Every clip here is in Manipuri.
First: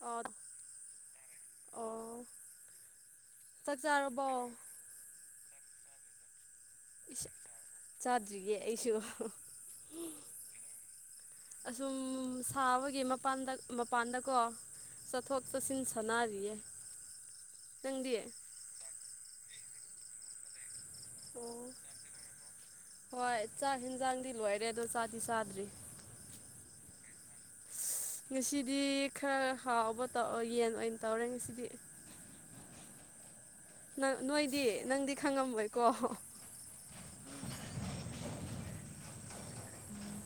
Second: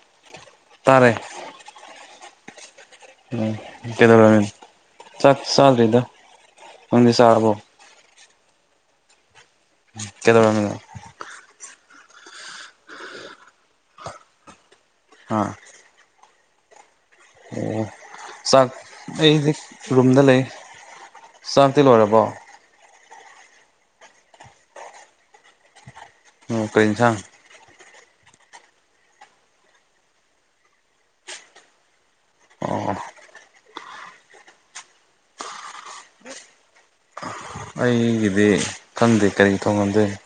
ꯑꯣ ꯇꯥꯔꯦ [inaudible] ꯎꯝ ꯆꯥꯛ ꯀꯩꯗꯧꯔꯦ ꯆꯥꯔꯕꯣ ꯆꯥꯛ ꯆꯥꯗ꯭ꯔꯤꯗ ꯅꯪꯗꯤ ꯏꯁ ꯆꯥꯔꯕꯣ [unintelligible] ꯑꯩꯁꯨ ꯀꯩꯗꯧꯔꯝꯃꯤꯅꯣ ꯁꯨꯝ ꯁꯥꯕꯒꯤ ꯃꯄꯥꯟꯗ ꯃꯄꯥꯟꯗꯀꯣ ꯆꯠꯊꯣꯛ ꯑꯥ ꯆꯠꯁꯤꯟ ꯁꯥꯟꯅꯔꯤꯌꯦ ꯑꯣ ꯅꯪꯗꯤ ꯆꯥꯛ ꯑꯩꯗꯤ ꯔꯨꯝꯗ ꯂꯩ ꯑꯣ ꯆꯥꯛꯇꯤ ꯂꯣꯏꯔꯕꯣ ꯍꯣꯏ ꯆꯥꯛ ꯍꯦꯟꯖꯥꯡꯗꯤ ꯂꯣꯏꯔꯦ ꯗꯣ ꯆꯥꯗꯤ ꯆꯥꯗ꯭ꯔꯤ ꯑꯥ ꯀ꯭ꯔꯤ ꯏꯟꯁꯥꯡ ꯉꯁꯤꯗꯤ ꯈꯔ ꯍꯥꯎꯕ ꯇꯧ ꯌꯦꯟ ꯑꯣꯏꯟ ꯇꯧꯔꯦ ꯉꯁꯤꯗꯤ ꯑꯣ ꯅꯪ ꯅꯣꯏꯗꯤ ꯅꯪꯗꯤ ꯈꯪꯉꯝꯃꯣꯏꯀꯣ ꯑꯩꯗꯤ ꯈꯪꯗꯦ ꯀꯩ ꯊꯣꯡꯉꯝꯗꯣꯏꯅꯣ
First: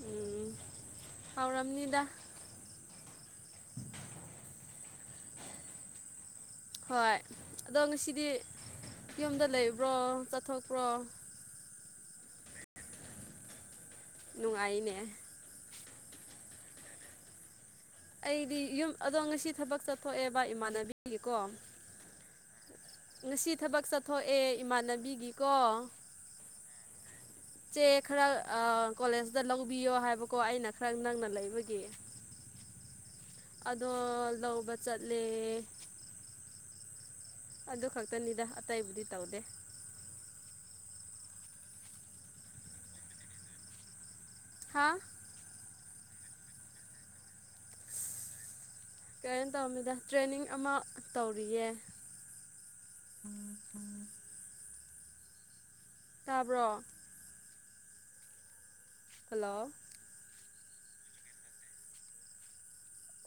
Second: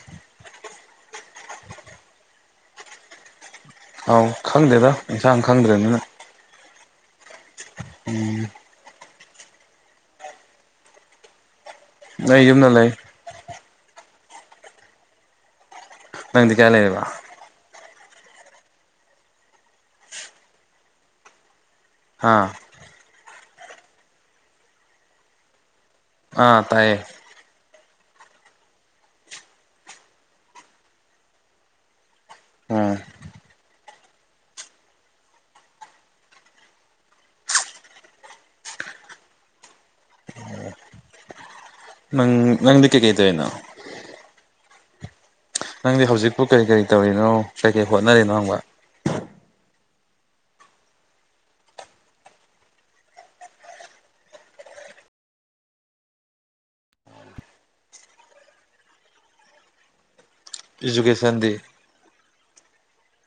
ꯎꯝ ꯍꯥꯎꯔꯝꯅꯤꯗ ꯑꯥꯎ ꯈꯪꯗꯦꯔꯥ ꯏꯟꯁꯥꯡ ꯈꯪꯗ꯭ꯔꯤꯝꯅꯤꯅ ꯍꯣꯏ ꯑꯗꯣ ꯉꯁꯤꯗꯤ ꯌꯨꯝꯗ ꯂꯩꯕ꯭ꯔꯣ ꯆꯠꯊꯣꯛꯄ꯭ꯔꯣ ꯂꯩ ꯌꯨꯝꯗ ꯂꯩ ꯅꯨꯡꯉꯥꯏꯅꯦ ꯅꯪꯗꯤ ꯀꯥꯏ ꯂꯩꯔꯤꯕ ꯑꯩꯗꯤ ꯌꯨꯝ ꯑꯗꯣ ꯉꯁꯤ ꯊꯕꯛ ꯆꯠꯊꯣꯛꯑꯦꯕ ꯏꯃꯥꯟꯅꯕꯤꯒꯤꯀꯣ ꯍꯥꯥ ꯉꯁꯤ ꯊꯕꯛ ꯆꯠꯊꯣꯛꯑꯦ ꯏꯃꯥꯟꯅꯕꯤꯒꯤꯀꯣ ꯑꯥ ꯇꯥꯏꯌꯦ ꯁꯦ ꯈꯔ ꯑꯥ ꯀꯣꯂꯦꯖꯇ ꯂꯧꯕꯤꯌꯣ ꯍꯥꯏꯕꯀꯣ ꯑꯩꯅ ꯈꯔ ꯅꯪꯅ ꯂꯩꯕꯒꯤ ꯎꯝ ꯑꯗꯣ ꯂꯧꯕꯆꯠꯂꯦ ꯑꯗꯨ ꯈꯛꯇꯅꯤꯗ ꯑꯇꯩꯕꯨꯗꯤ ꯇꯧꯗꯦ ꯅꯪ ꯅꯪꯗꯤ ꯀꯩ ꯀꯩ ꯇꯩꯅꯣ ꯍꯥꯥ ꯅꯪꯗꯤ ꯍꯧꯖꯤꯛꯄꯨ ꯀꯔꯤ ꯀꯔꯤ ꯇꯧꯔꯤꯅꯣ ꯀꯩ ꯀꯩ ꯍꯣꯠꯅꯔꯤꯅꯣ ꯍꯪꯕ ꯀꯩꯅꯣ ꯇꯧꯝꯅꯤꯗ ꯇ꯭ꯔꯦꯅꯤꯡ ꯑꯃ ꯇꯧꯔꯤꯌꯦ [unintelligible] ꯇꯥꯕ꯭ꯔꯣ ꯍꯜꯂꯣ ꯏꯖꯨꯀꯦꯁꯟꯗꯤ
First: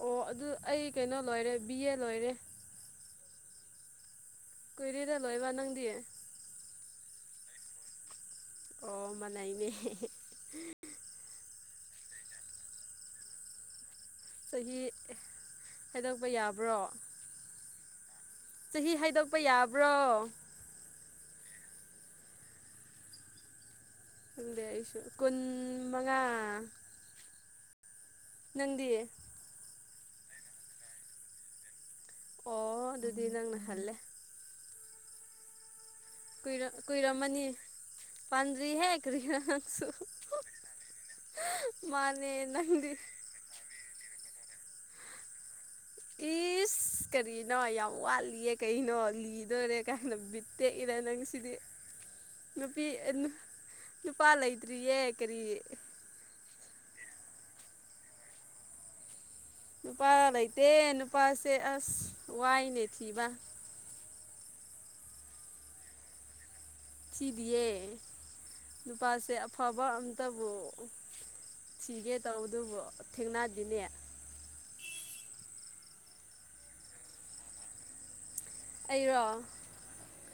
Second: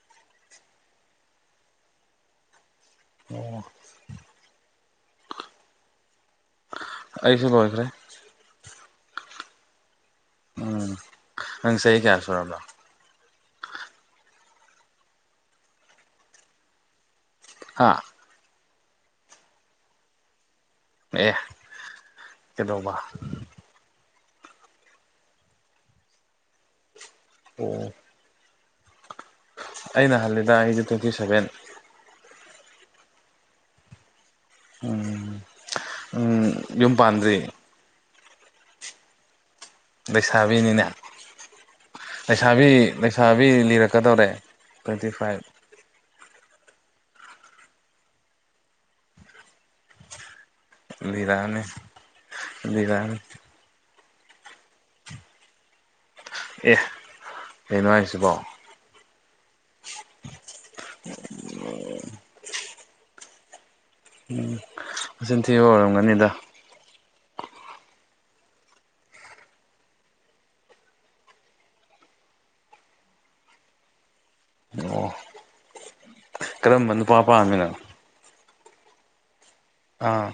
ꯑꯣ ꯑꯗꯨ ꯑꯩ ꯀꯩꯅꯣ ꯂꯣꯏꯔꯦ ꯕꯤ ꯑꯦ ꯂꯣꯏꯔꯦ ꯀꯨꯏꯔꯦꯗ ꯂꯣꯏꯕ ꯅꯪꯗꯤ ꯑꯩꯁꯨ ꯂꯣꯢꯈ꯭ꯔꯦ ꯑꯣ ꯃꯟꯅꯩꯅꯦ ꯎꯝ ꯅꯪ ꯆꯍꯤ ꯀꯌꯥꯁꯨꯔꯕ ꯆꯍꯤ ꯍꯥꯏꯗꯣꯛꯄ ꯌꯥꯕ꯭ꯔꯣ ꯍꯥ ꯆꯍꯤ ꯍꯥꯏꯗꯣꯛꯄ ꯌꯥꯕ꯭ꯔꯣ ꯑꯦ ꯀꯩꯗꯧꯕ ꯈꯪꯗꯦ ꯑꯩꯁꯨ ꯀꯨꯟ ꯃꯉꯥ ꯑꯣ ꯅꯪꯗꯤ ꯑꯩꯅ ꯍꯜꯂꯦꯗ ꯑꯩꯁꯨ ꯇ꯭ꯋꯦꯟꯇꯤ ꯁꯚꯦꯟ ꯑꯣ ꯑꯗꯨꯗꯤ ꯅꯪꯅꯍꯜꯂꯦ ꯎꯝ ꯎꯝ ꯌꯨꯝ ꯄꯥꯟꯗ꯭ꯔꯤ ꯄꯟꯗꯔꯤ ꯍꯦ ꯀꯔꯤꯔ ꯅꯪꯁꯨ ꯂꯩꯁꯥꯕꯤꯅꯤꯅꯦ ꯃꯥꯅꯦ ꯂꯩꯁꯥꯕꯤ ꯅꯪꯗꯤ ꯂꯩꯁꯥꯕꯤ ꯂꯤꯔꯛꯀꯗꯧꯔꯦ ꯇ꯭ꯋꯦꯟꯇꯤ ꯐꯥꯏꯚ ꯏꯁ ꯀꯔꯤꯅꯣ ꯌꯥꯝ ꯋꯥꯠꯂꯤꯑ ꯀꯩꯅꯣ ꯂꯤꯗꯣꯏꯔꯦ ꯀꯥꯏꯅ ꯕꯤꯠ ꯇꯦꯛꯏꯗ ꯅꯪ ꯁꯤꯗꯤ ꯂꯤꯔꯛꯑꯅꯤ ꯅꯨꯄꯤ ꯂꯤꯔꯛꯑꯅꯤ ꯅꯨꯄꯥ ꯂꯩꯇꯔꯤ ꯌꯦ ꯀꯔꯤ ꯑꯦ ꯀꯩꯅꯣ ꯍꯥꯢꯁꯤꯕꯣ ꯅꯨꯄꯥ ꯂꯩꯇꯦ ꯅꯨꯄꯥꯁꯦ ꯑꯁ ꯋꯥꯏꯅꯦ ꯊꯤꯕ ꯎꯝ ꯃꯆꯤꯟꯊꯤꯕ ꯑꯣꯏꯔꯝꯒꯅꯤꯗ ꯇꯤꯗꯤꯌꯦ ꯅꯨꯄꯥꯁꯦ ꯑꯐꯕ ꯑꯝꯇꯕꯨ ꯊꯤꯒꯦ ꯇꯧꯕ ꯑꯗꯨꯕꯨ ꯊꯦꯡꯅꯗꯤꯅꯦ ꯑꯣ ꯀꯔꯝꯕ ꯅꯨꯄꯥ ꯄꯥꯝꯃꯤꯅꯣ ꯑꯩꯔꯣ ꯑꯥ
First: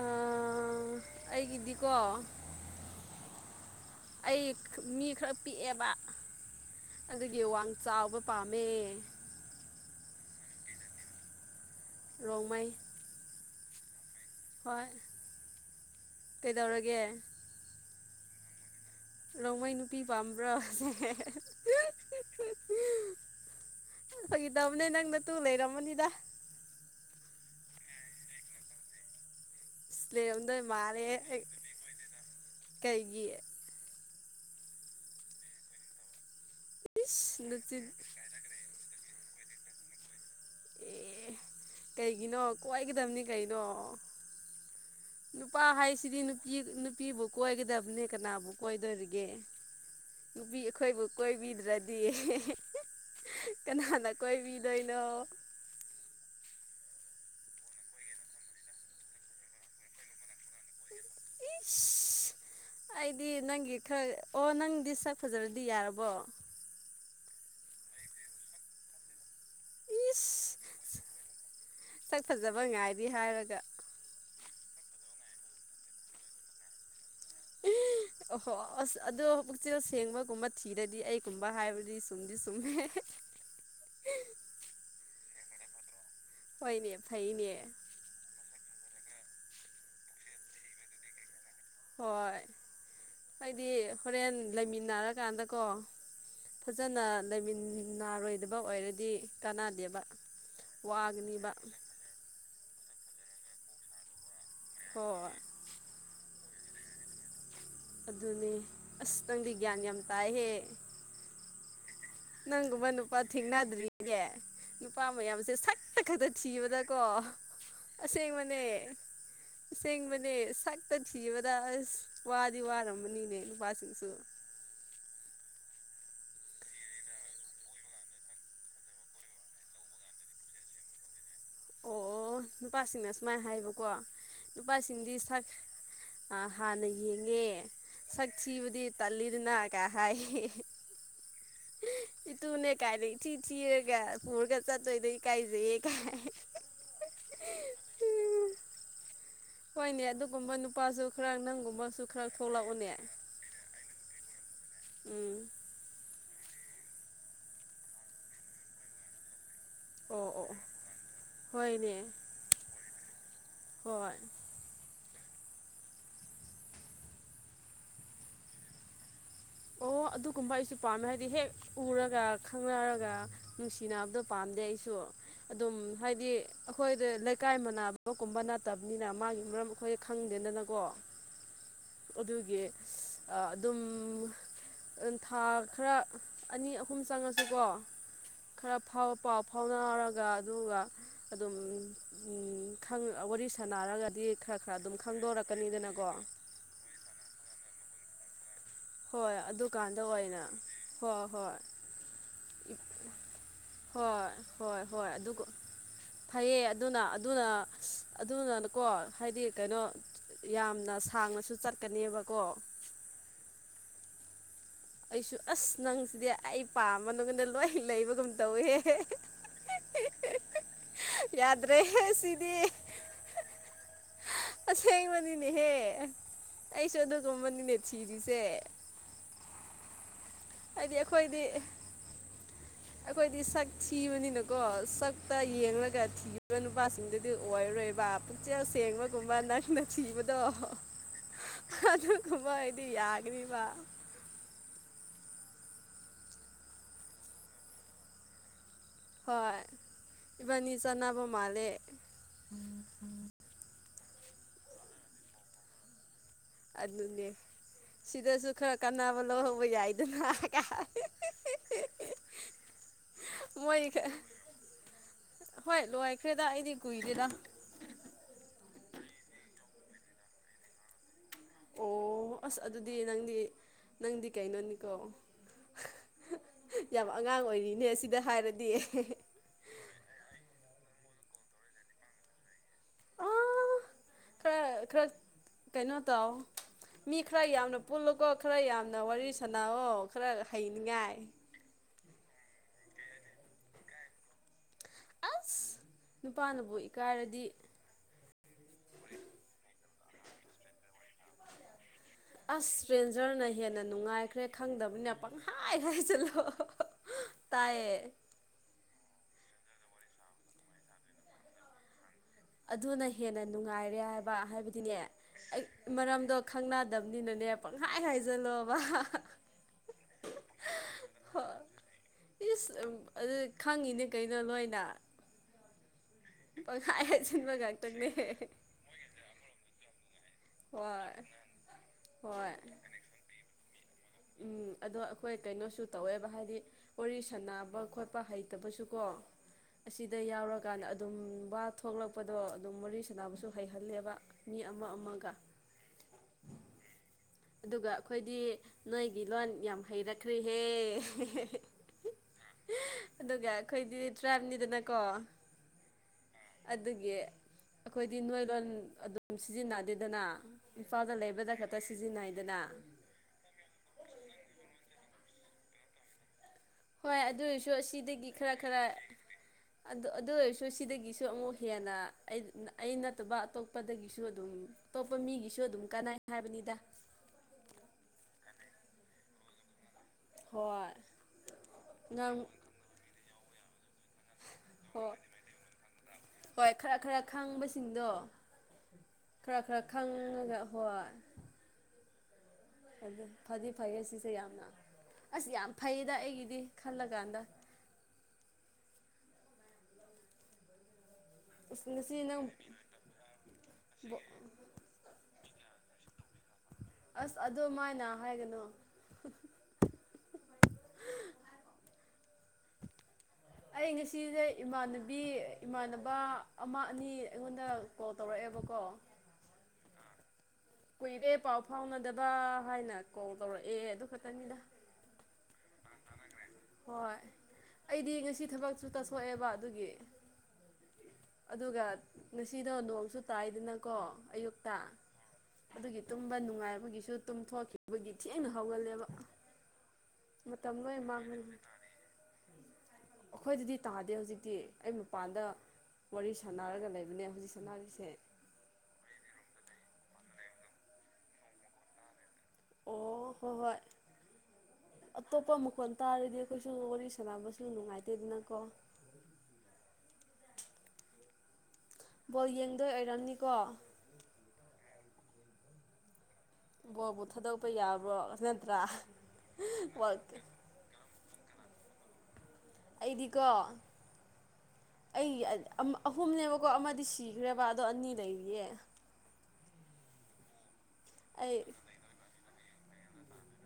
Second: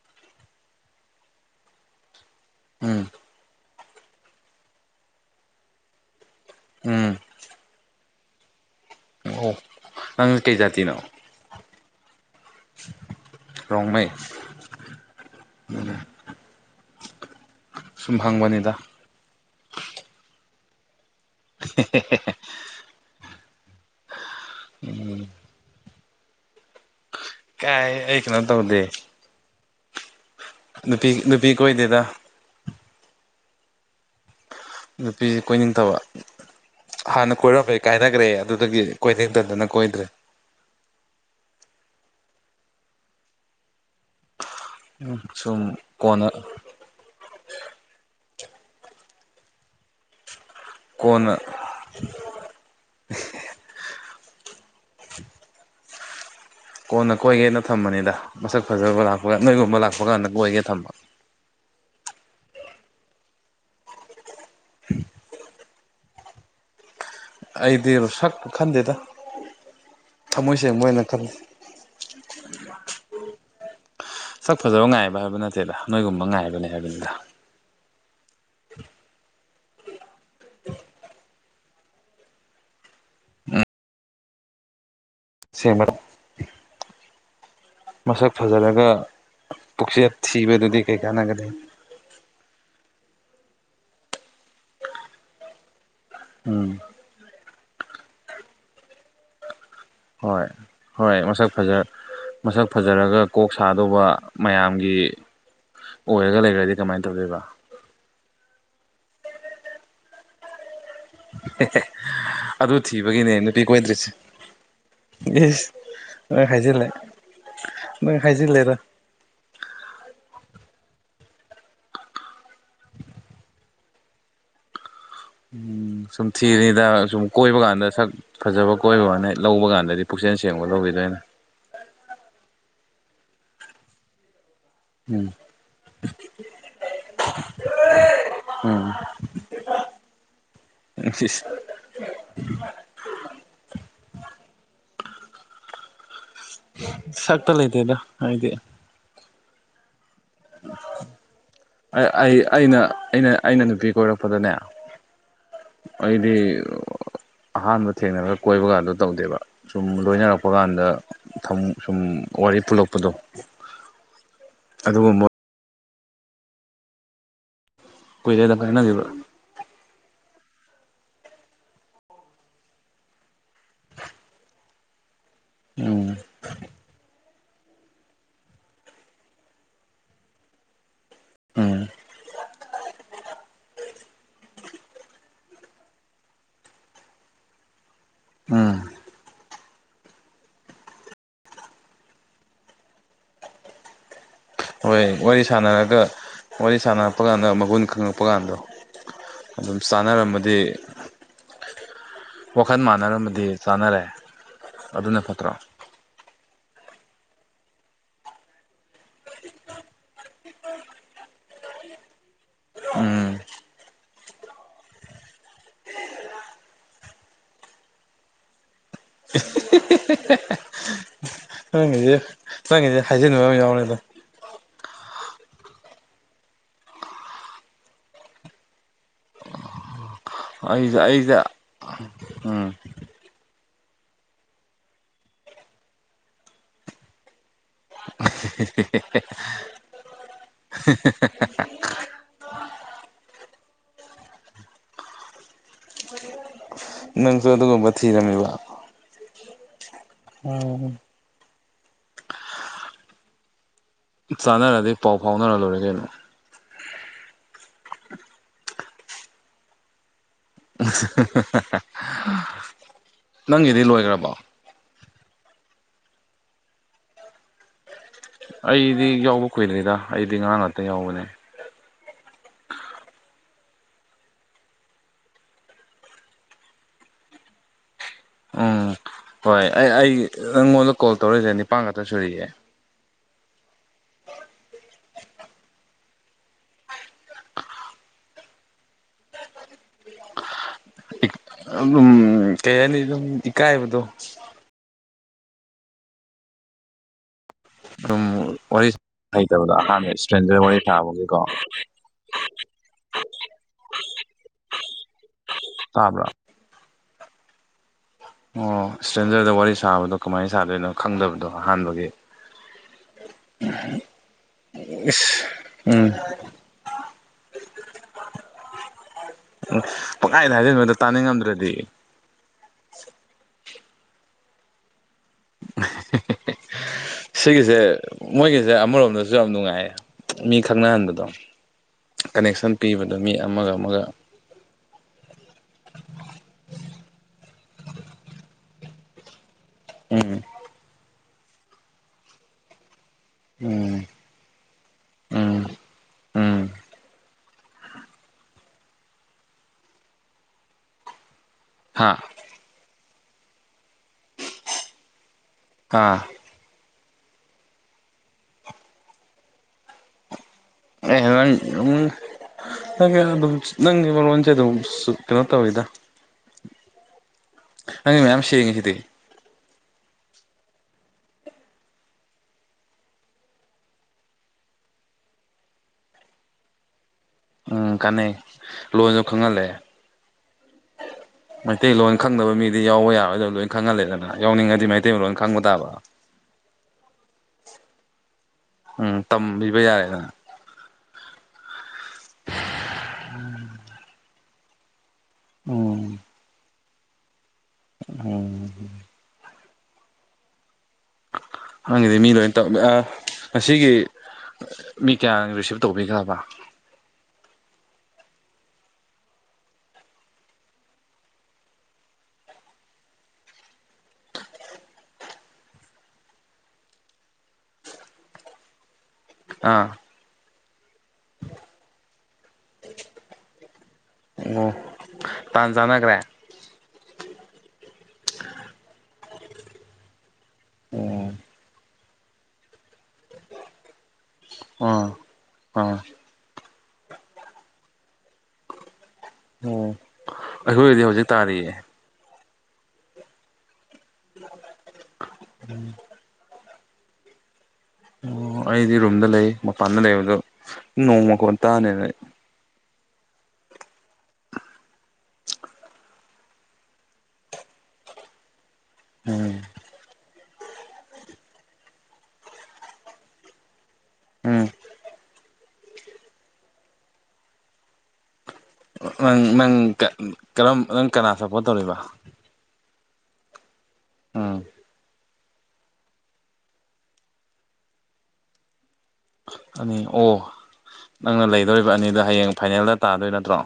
ꯑꯥ ꯑꯩꯒꯤꯗꯤꯀꯣ ꯎꯝ ꯑꯩ ꯃꯤ ꯈꯔ ꯄꯤꯛꯑꯦꯕ ꯎꯝ ꯑꯗꯨꯒꯤ ꯋꯥꯡ ꯆꯥꯎꯕ ꯄꯥꯝꯃꯦ ꯑꯣ ꯅꯪ ꯀꯩ ꯖꯥꯇꯤꯅꯣ ꯔꯣꯡꯃꯩ ꯔꯣꯡꯃꯩ ꯍꯣꯏ ꯀꯩꯗꯧꯔꯒꯦ ꯁꯨꯝ ꯍꯡꯕꯅꯤꯗ ꯂꯣꯡꯃꯩ ꯅꯨꯄꯤ ꯄꯥꯝꯕ꯭ꯔꯣ ꯁꯦꯁ ꯍꯦ ꯍꯦ ꯍꯦ ꯐꯒꯤꯗꯧꯕꯅꯦ ꯅꯪ ꯅꯇꯨ ꯂꯩꯔꯝꯃꯅꯤꯗ ꯀꯥꯏ ꯑꯩ ꯀꯩꯅꯣ ꯇꯧꯗꯦ ꯑꯁ ꯂꯩꯔꯝꯗꯣꯏ ꯃꯥꯂꯦ ꯅꯨꯄꯤ ꯅꯨꯄꯤ ꯀꯣꯏꯗꯦꯗ ꯀꯩꯒꯤ ꯅꯨꯄꯤꯁꯤ ꯀꯣꯏꯅꯤꯡꯗꯕ ꯍꯥꯟꯅ ꯏꯁ ꯀꯣꯏꯔꯝꯃꯦ ꯅꯆꯤꯟ ꯀꯥꯏꯅꯈ꯭ꯔꯦ ꯑꯗꯨꯗꯒꯤ ꯀꯣꯏꯅꯤꯡꯇꯗꯅ ꯀꯣꯏꯗ꯭ꯔꯦ ꯑꯦ ꯀꯩꯒꯤꯅꯣ ꯀꯣꯏꯒꯗꯕꯅꯤ ꯀꯩꯅꯣ ꯅꯨꯄꯥ ꯁꯨꯝ ꯍꯥꯏꯁꯤꯗꯤ ꯀꯣꯟꯅ ꯅꯨꯄꯤ ꯅꯨꯄꯤꯕꯨ ꯀꯣꯏꯒꯗꯕꯅꯦ ꯀꯅꯥꯕꯨ ꯀꯣꯏꯗꯣꯔꯤꯒꯦ ꯅꯨꯄꯤ ꯑꯩꯈꯣꯏꯕꯨ ꯀꯣꯟꯅ ꯀꯣꯏꯕꯤꯗ꯭ꯔꯗꯤ ꯍꯦꯍꯦꯍꯦ ꯀꯅꯥꯅ ꯀꯣꯏꯕꯤ ꯗꯣꯢꯅꯣ ꯀꯣꯟꯅ ꯀꯣꯏꯒꯦꯅ ꯊꯝꯕꯅꯤꯗ ꯃꯁꯛ ꯐꯖꯕ ꯂꯥꯛꯄ ꯅꯣꯏꯒꯨꯝꯕ ꯂꯥꯛꯄ ꯀꯥꯟꯗ ꯀꯣꯏꯒꯦ ꯊꯝꯕ ꯏꯁ ꯑꯩꯗꯤ ꯅꯪꯒꯤ ꯈꯔ ꯑꯣ ꯅꯪꯗꯤ ꯁꯛ ꯐꯖꯔꯗꯤ ꯌꯥꯔꯕꯣ ꯑꯩꯗꯤꯔꯣ ꯁꯛ ꯈꯟꯗꯦꯗ ꯊꯝꯃꯣꯏ ꯏꯁ ꯁꯦꯡꯕ ꯑꯣꯏꯅ ꯈꯜꯂꯤ ꯑꯗꯨꯗꯤ ꯍꯥꯏꯔꯒ ꯁꯛ ꯐꯖꯕ ꯉꯥꯏꯕ ꯍꯥꯏꯕ ꯅꯠꯇꯦꯗ ꯅꯣꯏꯒꯨꯝꯕ ꯉꯥꯏꯕꯅꯦ ꯍꯥꯏꯕꯅꯤꯗ ꯎꯝ ꯑꯣꯍꯣ ꯑꯁ ꯑꯗꯣ ꯄꯨꯛꯆꯦꯜ ꯁꯦꯡꯕꯒꯨꯝꯕ ꯊꯤꯔꯗꯤ ꯑꯩꯒꯨꯝꯕ ꯍꯥꯏꯕꯗꯤ ꯆꯨꯝꯗꯤ ꯆꯨꯝꯃꯦ ꯑꯝ [unintelligible] ꯍꯣꯏꯅꯦ ꯐꯩꯅꯦ ꯃꯁꯛ ꯐꯖꯔꯒ ꯄꯨꯛꯆꯦꯜ ꯊꯤꯕꯗꯨꯗꯤ ꯀꯩ ꯀꯥꯟꯅꯒꯅꯤ ꯍꯣꯏ ꯑꯩꯗꯤ ꯍꯣꯔꯦꯟ ꯂꯩꯃꯤꯟꯅꯔꯀꯥꯟꯗꯀꯣ ꯎꯝ ꯐꯖꯟꯅ ꯂꯩꯃꯤꯟꯅꯥꯔꯣꯏꯗꯕ ꯑꯣꯏꯔꯗꯤ ꯀꯅꯥꯗ ꯍꯣꯏ ꯍꯣꯏ ꯃꯁꯛ ꯐꯖꯔ ꯃꯁꯛ ꯐꯖꯔꯒ ꯀꯣꯛ ꯁꯥꯗꯧꯕ ꯃꯌꯥꯝꯒꯤ ꯍꯣꯏ ꯑꯣꯏꯔꯒ ꯂꯩꯒ꯭ꯔꯗꯤ ꯀꯃꯥꯏ ꯇꯧꯗꯣꯏꯕ ꯑꯗꯨꯅꯦ ꯑꯁ ꯅꯪꯗꯤ ꯒ꯭ꯌꯥꯟ ꯌꯥꯝ ꯇꯥꯏꯍꯦ ꯍꯦ ꯍꯦ ꯅꯪꯒꯨꯝꯕ ꯅꯨꯄꯥ ꯊꯦꯡꯅꯗ꯭ꯔꯤꯌꯦ ꯅꯨꯄꯥ ꯃꯌꯥꯝꯁꯦ ꯏꯁ ꯁꯛꯇ ꯈꯇ ꯅꯪ ꯍꯥꯏꯖꯤꯜꯂꯦ ꯊꯤꯕꯗꯀꯣ ꯅꯪ ꯑꯁꯦꯡꯕꯅꯦ ꯍꯥꯏꯖꯤꯜꯂꯦꯗ ꯑꯁꯦꯡꯕꯅꯦ ꯈꯛꯇ ꯊꯤꯕꯗ ꯑꯁ ꯋꯥꯗꯤ ꯋꯥꯔꯃꯅꯤꯅꯦ ꯅꯨꯄꯥꯁꯤꯡꯁꯨ [inaudible] ꯁꯨꯝ ꯊꯤꯔꯤꯗ ꯁꯨꯝ ꯀꯣꯏꯕ ꯀꯥꯟꯗ ꯁꯛ ꯐꯖꯕ ꯀꯣꯏꯕꯋꯥꯅꯤ ꯂꯧꯕ ꯀꯥꯟꯗꯗꯤ ꯄꯨꯛꯆꯦꯟ ꯁꯦꯡꯕ ꯂꯧꯒꯤꯗꯣꯏꯅꯤ ꯑꯣ ꯅꯨꯄꯥꯁꯤꯡꯅ ꯁꯨꯃꯥꯏ ꯍꯥꯏꯌꯦꯕꯀꯣ ꯅꯨꯄꯥꯁꯤꯡꯗꯤ ꯎꯝ ꯁꯛ ꯑ ꯍꯥꯟꯅ ꯌꯦꯡꯉꯦ ꯁꯛ ꯊꯤꯕꯗꯤ ꯇꯜꯂꯤꯗꯅ ꯀꯥ ꯍꯥꯏꯌꯦ ꯏꯁ ꯏꯇꯨꯅꯦ ꯀꯥꯏꯅ ꯏꯊꯤ ꯊꯤꯔꯒ ꯄꯨꯔꯒ ꯆꯠꯇꯣꯢꯗꯣ ꯏꯀꯥꯏꯖꯩꯌꯦ ꯀꯥꯏ ꯁꯛꯇ ꯂꯩꯇꯦꯗ ꯍꯥꯏꯗꯤ ꯍꯣꯏꯅꯦ ꯑꯗꯨ ꯑꯩ ꯑꯩ ꯑꯩꯅ ꯊꯣꯛꯂꯛꯎꯅꯦ ꯑꯩꯅ ꯑꯩꯅ ꯅꯨꯄꯤ ꯀꯣꯏꯔꯛꯄꯗꯅꯦ ꯎꯝ ꯑꯩꯗꯤ ꯑꯍꯥꯟꯕ ꯊꯦꯡꯅꯔꯒ ꯀꯣꯏꯕ ꯀꯥꯗꯣ ꯇꯧꯗꯦꯕ ꯁꯨꯝ ꯑꯣ ꯂꯣꯏꯅꯔꯛꯄ ꯑꯣ ꯀꯥꯟꯗ ꯊꯝ ꯍꯣꯏꯅꯦ ꯁꯨꯝ ꯋꯥꯔꯤ ꯄꯨꯂꯛꯄꯗꯣ ꯍꯣꯏ [unintelligible] ꯀꯨꯢꯔꯦꯗ ꯀꯥꯏꯅꯒꯤꯕ ꯑꯣ ꯑꯗꯨ ꯀꯨꯝꯕ ꯑꯩꯁꯨ ꯄꯥꯝꯃꯦ ꯍꯥꯏꯗꯤ ꯍꯦꯛ ꯎꯔꯒ ꯈꯪꯅꯔꯒ ꯅꯨꯡꯁꯤꯅꯕꯗꯣ ꯄꯥꯝꯗꯦ ꯑꯩꯁꯨ ꯑꯗꯨꯝ ꯎꯝ ꯍꯥꯏꯗꯤ ꯑꯈꯣꯏꯗ ꯏꯀꯥꯏ ꯃꯥꯟꯅꯕ ꯒꯨꯝꯕ ꯅꯠꯇ꯭ꯕꯅꯤꯅ ꯃꯥꯒꯤ ꯃꯔꯝ ꯑꯈꯣꯏ ꯈꯪꯗꯦꯗꯅꯀꯣ ꯎꯝ ꯑꯗꯨꯒꯤ ꯑꯥ ꯑꯗꯨꯝ ꯊꯥ ꯈꯔ ꯑꯅꯤ ꯑꯍꯨꯝ ꯆꯪꯉꯁꯨꯀꯣ ꯎꯝ ꯈꯔ ꯐꯥꯎ ꯄꯥꯎ ꯐꯥꯎꯅꯔꯒ ꯑꯗꯨꯒ ꯑꯗꯨꯝ ꯎꯝ ꯈꯪ ꯋꯥꯔꯤ ꯁꯥꯥꯟꯅꯔꯒꯗꯤ ꯈꯔ ꯈ ꯍꯣꯏ ꯋꯥꯔꯤ ꯁꯥꯟꯅꯔꯒ ꯋꯥꯔꯤ ꯁꯥꯟꯅꯔꯛꯄ ꯀꯥꯟꯗ ꯃꯒꯨꯟ ꯈꯪꯉꯛꯄ ꯀꯥꯟꯗꯣ ꯍꯣꯏ ꯑꯗꯨꯝ ꯑꯗꯨꯀꯥꯟꯗ ꯑꯣꯏꯅ ꯍꯣ ꯍꯣꯏ ꯋꯥꯈꯟ ꯃꯥꯟꯅꯔꯝꯃꯗꯤ ꯆꯥꯅꯔꯦ ꯍꯣꯏ ꯍꯣꯏ ꯍꯣꯏ ꯑꯗꯨꯅ ꯑꯗꯨꯒ ꯐꯠꯇ꯭ꯔꯣ ꯐꯩꯌꯦ ꯑꯗꯨꯅ ꯑꯗꯨꯅ ꯑꯗꯨꯅꯅꯀꯣ ꯍꯥꯏꯗꯤ ꯀꯩꯅꯣ ꯌꯥꯝꯅ ꯁꯥꯡ ꯉꯁꯨ ꯆꯠꯀꯅꯤꯕꯀꯣ ꯎꯝ ꯑꯩꯁꯨ ꯑꯁ ꯅꯪꯁꯤꯗꯤ ꯑꯩ ꯄꯥꯝꯕ ꯅꯪꯉꯣꯟꯗ ꯂꯣꯏ ꯂꯩꯕꯒꯨꯝ ꯇꯧꯋꯤꯍꯦ [unintelligible] [unintelligible] ꯅꯪꯒꯤꯖꯦ ꯁꯤꯗꯤ ꯅꯪꯒꯤꯖꯦ ꯍꯥꯏꯖꯤꯕ ꯑꯝ ꯌꯥꯎꯔꯦꯗ ꯅꯦꯍꯦ ꯑꯩꯁꯨ ꯑꯗꯨ ꯒꯨꯝꯕꯅꯤꯅꯦ ꯊꯤꯔꯤꯁꯦ ꯍꯥꯏꯗꯤ ꯑꯩꯁ ꯑꯩꯁ ꯑꯩꯈꯣꯏꯗꯤ ꯎꯝ ꯑꯩꯈꯣꯏꯗꯤ ꯁꯛ ꯊꯤꯕꯅꯤꯅꯀꯣ ꯁꯛꯇ ꯌꯦꯡꯂꯒ ꯊꯤꯕ ꯅꯨꯄꯥꯁꯤꯡꯗꯨꯗꯤ ꯑꯣꯏꯔꯔꯣꯏꯕ ꯄꯨꯛꯆꯦꯜ ꯁꯦꯡꯕꯒꯨꯝꯕ ꯅꯪꯅ ꯊꯤꯕꯗꯣ ꯑꯗꯨ ꯑꯗꯨ ꯒꯨꯝꯕ ꯑꯣꯏꯗꯤ ꯌꯥꯒꯅꯤꯕ ꯅꯪꯁꯨ ꯑꯗꯨꯒꯨꯝꯕ ꯊꯤꯔꯝꯃꯤꯕ ꯍꯣꯏ ꯏꯕꯥꯅꯤ ꯆꯅꯥꯕ ꯃꯥꯂꯦ ꯆꯥꯅꯔꯗꯤ ꯄꯥꯎ ꯐꯥꯎꯅꯔ ꯂꯣꯏꯔꯦ ꯀꯩꯅꯣ ꯑꯗꯨꯅꯦ ꯁꯤꯗꯁꯨ ꯈꯔ ꯀꯥꯟꯅꯕ ꯂꯧꯍꯧꯕ ꯌꯥꯏꯗꯅ [unintelligible] ꯅꯪꯒꯤꯗꯤ ꯃꯣꯏ ꯂꯣꯏꯈ꯭ꯔꯕꯣ ꯍꯣꯏ ꯂꯣꯏꯈ꯭ꯔꯦꯗ ꯑꯩꯗꯤ ꯀꯨꯏꯗꯦꯗ ꯑꯩꯗꯤ ꯌꯥꯎꯕ ꯀꯨꯏꯗ꯭ꯔꯤꯗ ꯑꯩꯗꯤ ꯉꯔꯥꯡ ꯉꯥꯛꯇ ꯌꯥꯎꯕꯅꯦ ꯑꯣ ꯑꯁ ꯑꯗꯨꯗꯤ ꯅꯪꯗꯤ ꯅꯪꯗꯤ ꯀꯩꯅꯣꯅꯤꯀꯣ ꯌꯥꯝ ꯑꯉꯥꯡ ꯑꯣꯏꯔꯤꯅꯦ ꯁꯤ ꯎꯝ ꯍꯣꯏ ꯑꯩ ꯑꯩ ꯅꯪꯉꯣꯟꯗ ꯀꯣꯜ ꯇꯧꯔꯛꯏꯁꯦ ꯅꯤꯄꯥꯟ ꯈꯛꯇ ꯁꯨꯔꯤꯑꯦ ꯑꯥ ꯈꯔ ꯈꯔ ꯀꯩꯅꯣ ꯇꯧ ꯃꯤ ꯈꯔ ꯌꯥꯝꯅ ꯄꯨꯜꯂꯨꯀꯣ ꯈꯔ ꯌꯥꯝꯅ ꯋꯥꯔꯤ ꯁꯥꯟꯅꯑꯣ ꯈꯔ ꯍꯩꯅꯤꯡꯉꯥꯏ ꯑꯗꯨꯝ ꯀꯩ ꯍꯥꯏꯅꯤ ꯑꯗꯨꯝ ꯏꯀꯥꯏꯕꯗꯣ ꯑꯁ ꯅꯨꯄꯥꯅꯕꯨ ꯏꯀꯥꯏꯔꯗꯤ ꯑꯗꯨꯝ ꯋꯥꯔꯤ ꯍꯩꯇꯕꯗꯣ ꯑꯍꯥꯟꯕ ꯏꯁꯇ꯭ꯔꯦꯟꯖꯔ ꯋꯥꯔꯤ ꯁꯥꯥꯕꯒꯤꯀꯣ ꯑꯁ ꯢꯁꯇꯔꯦꯟꯖꯔꯅ ꯍꯦꯟꯅ ꯅꯨꯡꯉꯥꯏꯈ꯭ꯔꯦ ꯈꯪꯗꯕꯅꯤꯅ ꯄꯪꯍꯥꯏꯗ ꯇꯥꯕ꯭ꯔꯥ ꯍꯥꯢꯒꯜꯂꯣ ꯇꯥꯌꯦ ꯑꯣ ꯏꯁꯇ꯭ꯔꯦꯟꯖꯔꯗ ꯋꯥꯔꯤ ꯁꯥꯕꯗꯣ ꯀꯃꯥꯏꯅ ꯁꯥꯗꯣꯏꯅꯣ ꯈꯪꯗꯕꯗꯣ ꯑꯍꯥꯟꯕꯒꯤ ꯑꯗꯨꯅ ꯍꯦꯟꯅ ꯅꯨꯡꯉꯥꯏꯔꯦ ꯍꯥꯏꯕ ꯍꯥꯏꯕꯗꯤꯅꯦ ꯑꯩ ꯎꯝ ꯃꯔꯝꯗꯣ ꯈꯪꯅꯗꯕꯅꯤꯅ ꯄꯪꯍꯥꯢ ꯍꯥꯢ ꯖꯦꯜꯂꯣꯕ ꯎ ꯄꯈꯥꯏꯗ ꯍꯥꯏꯖꯤꯟꯕꯗ ꯇꯥꯅꯤꯡꯉꯝꯗ꯭ꯔꯗꯤ ꯏꯁ ꯑꯗꯨ ꯈꯪꯉꯤꯅꯦ ꯀꯩꯅꯣ ꯂꯣꯏꯅ ꯄꯪꯍꯥꯏ ꯍꯥꯏꯖꯤꯟꯕ ꯁꯤꯒꯤꯁꯦ ꯉꯥꯛꯇꯅꯦ ꯃꯣꯏꯒꯤꯁꯦ ꯑꯃꯔꯣꯝꯗꯁꯨ ꯌꯥꯝ ꯅꯨꯡꯉꯥꯏꯌꯦ ꯃꯤ ꯍꯣꯏ ꯈꯪꯅꯍꯟꯕꯗꯣ ꯍꯣꯏ ꯀꯅꯦꯛꯁꯟ ꯄꯤꯕꯗꯣ ꯃꯤ ꯑꯃꯒ ꯑꯃꯒ ꯎꯝ ꯑꯗꯣ ꯑꯩꯈꯣꯏ ꯀꯩꯅꯣꯁꯨ ꯇꯧꯋꯦꯕ ꯍꯥꯏꯗꯤ ꯋꯥꯔꯤ ꯁꯥꯟꯅꯕ ꯈꯣꯠꯄ ꯍꯩꯇꯕꯁꯨꯀꯣ ꯑꯁꯤꯗ ꯎꯝ ꯌꯥꯎꯔ ꯀꯥꯟꯗ ꯑꯗꯨꯝ ꯋꯥ ꯊꯣꯛꯂꯛꯄꯗꯣ ꯑꯗꯨꯝ ꯋꯔꯤ ꯁꯅꯕꯁꯨ ꯎꯝ ꯍꯩꯍꯜꯂꯦꯕ ꯃꯤ ꯑꯃ ꯑꯃꯒ ꯎꯝ ꯎꯝ ꯑꯗꯨꯒ ꯑꯩꯈꯣꯏꯗꯤ ꯅꯣꯏꯒꯤ ꯂꯣꯟ ꯌꯥꯝ ꯍꯩꯔꯛꯈ꯭ꯔꯦꯍꯦ ꯍꯥ ꯑꯗꯨꯒ ꯑꯩꯈꯣꯏꯗꯤ ꯇ꯭ꯔꯥꯕꯅꯤꯗꯅꯀꯣ ꯀꯥ ꯑꯗꯨꯒꯤ ꯑꯩꯈꯣꯏꯗꯤ ꯅꯣꯏ ꯂꯣꯟ ꯑꯗꯨꯝ ꯁꯤꯖꯤꯟꯅꯗꯦꯗꯅ ꯏꯝꯐꯥꯜꯗ ꯂꯩꯕꯗ ꯈꯛꯇꯗ ꯎꯝ ꯅꯪ ꯑꯗꯨꯝ ꯅꯪꯒꯤ ꯃꯔꯣꯟꯁꯦ ꯑꯗꯨꯝ ꯀꯩꯅꯣ ꯇꯧꯋꯤꯗ ꯍꯣꯏ ꯑꯗꯨꯑꯣꯏꯁꯨ ꯅꯪꯒꯤ ꯑꯁꯤꯗꯒꯤ ꯃꯌꯥꯝ ꯈꯔ ꯈꯔ ꯁꯦꯡꯉꯤꯁꯤꯗꯤ ꯑꯗꯨ ꯑꯗꯨ ꯑꯣꯏꯔꯁꯨ ꯁꯤꯗꯒꯤꯁꯨ ꯑꯃꯨꯛ ꯍꯦꯟꯅ ꯑꯩ ꯑꯩ ꯅꯠꯇꯕ ꯑꯇꯣꯞꯄꯗꯒꯤꯁꯨ ꯑꯗꯨꯝ ꯑꯇꯣꯞꯄ ꯃꯤꯒꯤꯁꯨ ꯑꯗꯨꯝ ꯀꯥꯟꯅꯩ ꯍꯥꯏꯕꯅꯤꯗ ꯎꯝ ꯀꯥꯟꯅꯩ ꯂꯣꯟꯁꯨ ꯈꯪꯍꯜꯂꯦ ꯍꯣꯏ ꯃꯩꯇꯩꯂꯣꯟ ꯉꯥꯡ ꯈꯪꯗꯕ ꯃꯤꯗꯤ ꯌꯥꯎꯕ ꯌꯥꯔꯣꯏꯗꯕꯅꯤ ꯈꯪꯍꯜꯂꯦꯗꯅ ꯌꯥꯎꯅꯤꯡꯉꯗꯤ ꯍꯣꯏ ꯃꯩꯇꯩꯂꯣꯟ ꯈꯪꯕ ꯇꯥꯕ ꯍꯣꯏ ꯈꯔ ꯈꯔ ꯈꯪꯕꯁꯤꯡꯗꯣ ꯎꯝ ꯈꯔ ꯇꯝꯕꯤꯕ ꯈꯔ ꯌꯥꯔꯦꯗꯅ ꯈꯪꯉꯒ ꯍꯣꯏ ꯑꯗꯨ ꯐꯗꯤ ꯐꯩꯌꯦ ꯁꯤꯁꯦ ꯌꯥꯝꯅ ꯑꯁ ꯌꯥꯝ ꯐꯩꯌꯦꯗ ꯑꯩꯒꯤꯗꯤ ꯈꯜꯂꯀꯥꯟꯗ ꯎꯝ ꯑꯁ ꯉꯁꯤ ꯍꯪꯉꯤꯗꯤ ꯃꯤ ꯅꯪ ꯂꯣꯏꯅ ꯇꯧ ꯑꯥꯉꯁꯤꯒꯤ ꯃꯤ ꯀꯌꯥ ꯔꯤꯁꯤꯞ ꯇꯧꯕꯤꯈ꯭ꯔꯕ ꯑꯁ ꯑꯗꯨꯃꯥꯏꯅ ꯍꯥꯏꯒꯅꯨ [inaudible] ꯑꯩ ꯉꯁꯤꯁꯦ ꯏꯃꯥꯟꯅꯕꯤ ꯏꯃꯥꯟꯅꯕ ꯑꯃ ꯑꯅꯤ ꯑꯩꯉꯣꯟꯗ ꯀꯣꯜ ꯇꯧꯔꯛꯑꯦ ꯑꯦꯕꯀꯣ ꯑꯥ ꯀꯨꯏꯔꯦ ꯄꯥꯎ ꯐꯥꯎꯅꯗꯕ ꯍꯥꯏꯅ ꯀꯣꯜ ꯇꯧꯔꯛꯑꯦ ꯑꯗꯨ ꯈꯛꯇꯅꯤꯗ ꯇꯧꯔꯛꯑꯦ ꯍꯣꯏ ꯑꯩꯗꯤ ꯉꯁꯤ ꯊꯕꯛꯁꯨ ꯆꯠꯊꯣꯛꯑꯦꯕ ꯑꯗꯨꯒꯤ ꯑꯥ ꯑꯗꯨꯒ ꯉꯁꯤꯗꯣ ꯅꯣꯡ ꯇꯥꯏꯗꯅꯀꯣ ꯑꯌꯨꯛꯇ ꯑꯥ ꯑꯗꯨꯒꯤ ꯇꯨꯝꯕ ꯅꯨꯡꯉꯥꯏꯕ ꯃꯣꯏꯒꯤꯁꯨ ꯇꯨꯝꯊꯣꯛꯈꯤꯕꯒꯤ ꯊꯦꯡꯅ ꯍꯧꯒꯠꯂꯦꯕ ꯑꯣ ꯃꯇꯝ ꯂꯣꯏ ꯑꯩꯈꯣꯏꯒꯤꯗꯤ ꯍꯧꯖꯤꯛ ꯃꯥꯡꯍꯜꯂꯦ ꯇꯥꯔꯤꯌꯦ ꯑꯩꯈꯣꯏꯗꯗꯤ ꯇꯥꯗꯦ ꯍꯧꯖꯤꯛꯇꯤ ꯑꯩ ꯃꯄꯥꯟꯗ ꯋꯥꯔꯤ ꯁꯥꯟ ꯅꯔꯒ ꯂꯩꯕꯅꯦ ꯍꯧꯖꯤꯛꯁ ꯑꯣ ꯑꯩꯗꯤ ꯔꯨꯝꯗ ꯂꯩ ꯃꯄꯥꯟꯗ ꯂꯩꯕꯗꯣ ꯅꯣꯡ ꯃꯈꯣꯟ ꯇꯥꯅꯦꯅ ꯑꯣ ꯍꯣꯏ ꯍꯣꯏ ꯑꯇꯣꯞꯄ ꯃꯈꯣꯟ ꯇꯥꯔꯗꯤ ꯑꯩꯈꯣꯏꯁꯨ ꯋꯥꯔꯤ ꯁꯅꯕꯁꯨ ꯅꯨꯡꯉꯥꯏꯇꯦꯗꯅꯀꯣ ꯎꯝ ꯕꯣꯜ ꯌꯦꯡꯗꯣꯏ ꯑꯣꯏꯔꯝꯅꯤꯀꯣ ꯑꯝ ꯕꯣꯜꯕꯨ ꯊꯥꯗꯣꯛꯄ ꯌꯥꯕ꯭ꯔꯣ ꯅꯠꯇ꯭ꯔꯥ ꯅꯪ ꯅꯪ ꯀꯔꯝ ꯅꯪ ꯀꯅꯥ ꯁꯞꯄꯣꯔꯠ ꯇꯧꯔꯤꯕ ꯑꯩꯗꯤꯀꯣ ꯑꯎꯝ ꯑꯩꯒꯤ ꯑꯍꯨꯝꯅꯦꯕꯀꯣ ꯑꯃꯗꯤ ꯁꯤꯈ꯭ꯔꯦꯕ ꯑꯗꯣ ꯑꯅꯤ ꯂꯩꯔꯤꯌꯦ ꯑꯅꯤ ꯑꯣ ꯅꯪꯅ ꯑꯩ ꯂꯩꯗꯧꯔꯤꯕ ꯑꯅꯤꯗꯣ ꯍꯌꯦꯡ ꯐꯥꯏꯅꯦꯜꯗ ꯇꯥꯗꯣꯏꯕ ꯅꯠꯇ꯭ꯔꯣ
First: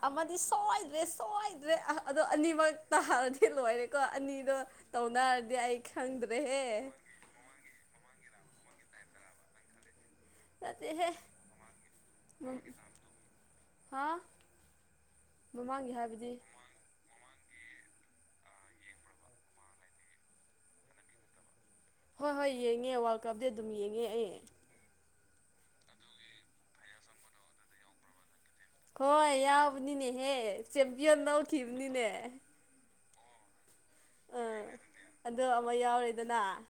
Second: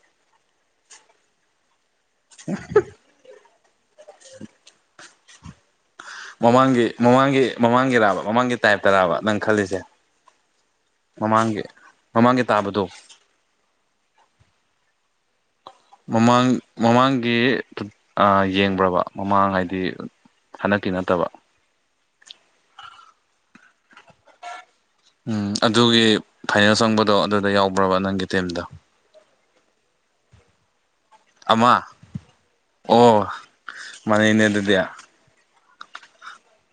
ꯑꯃꯗꯤ ꯁꯣꯏꯗ꯭ꯔꯦ ꯁꯣꯏꯗ꯭ꯔꯦ ꯑꯗꯣ ꯑꯅꯤꯃꯛ ꯇꯥꯗꯤ ꯂꯣꯏꯔꯦꯀꯣ ꯑꯅꯤꯗꯣ ꯇꯧꯅꯔꯗꯤ ꯑꯩ ꯈꯪꯗ꯭ꯔꯦꯍꯦ ꯃꯃꯥꯡꯒꯤ ꯃꯃꯥꯡꯒꯤ ꯃꯃꯥꯡꯒꯤꯔꯥꯕ ꯃꯃꯥꯡꯒꯤ ꯇꯥꯏꯞꯇꯔꯥꯕ ꯅꯪ ꯈꯜꯂꯤꯁꯦ ꯅꯠꯇꯦꯍꯦ ꯃꯃꯥꯡꯒꯤ ꯃꯃꯥꯡꯒꯤ ꯇꯥꯕꯗꯣ ꯍꯥ ꯃꯃꯥꯡꯒꯤ ꯍꯥꯏꯕꯗꯤ ꯃꯃꯥꯡ ꯃꯃꯥꯡꯒꯤ ꯌꯦꯡꯕ꯭ꯔꯕ ꯃꯃꯥꯡ ꯍꯥꯏꯗꯤ ꯍꯟꯗꯛꯀꯤ ꯅꯠꯇꯕ ꯍꯣꯏ ꯍꯣꯏ ꯌꯦꯡꯉꯦ ꯋꯥꯔꯜ ꯀꯞꯗꯤ ꯑꯗꯨꯝ ꯌꯦꯡꯉꯦ ꯑꯩ ꯎꯝ ꯑꯗꯨꯒꯤ ꯐꯥꯏꯅꯦꯜ ꯆꯪꯕꯗꯣ ꯑꯗꯨꯗ ꯌꯥꯎꯕ꯭ꯔꯕ ꯅꯪꯒꯤ ꯇꯤꯝꯗꯣ ꯍꯣꯏ ꯌꯥꯎꯕꯅꯤꯅꯦꯍꯦ ꯆꯦꯝꯄꯤꯌꯟ ꯑꯃ ꯂꯧꯈꯤꯕꯅꯤꯅꯦ ꯑꯣ ꯃꯥꯟꯅꯩꯅꯦ ꯑꯗꯨꯗꯤ ꯑꯗ ꯑꯃ ꯌꯥꯎꯔꯦꯗꯅ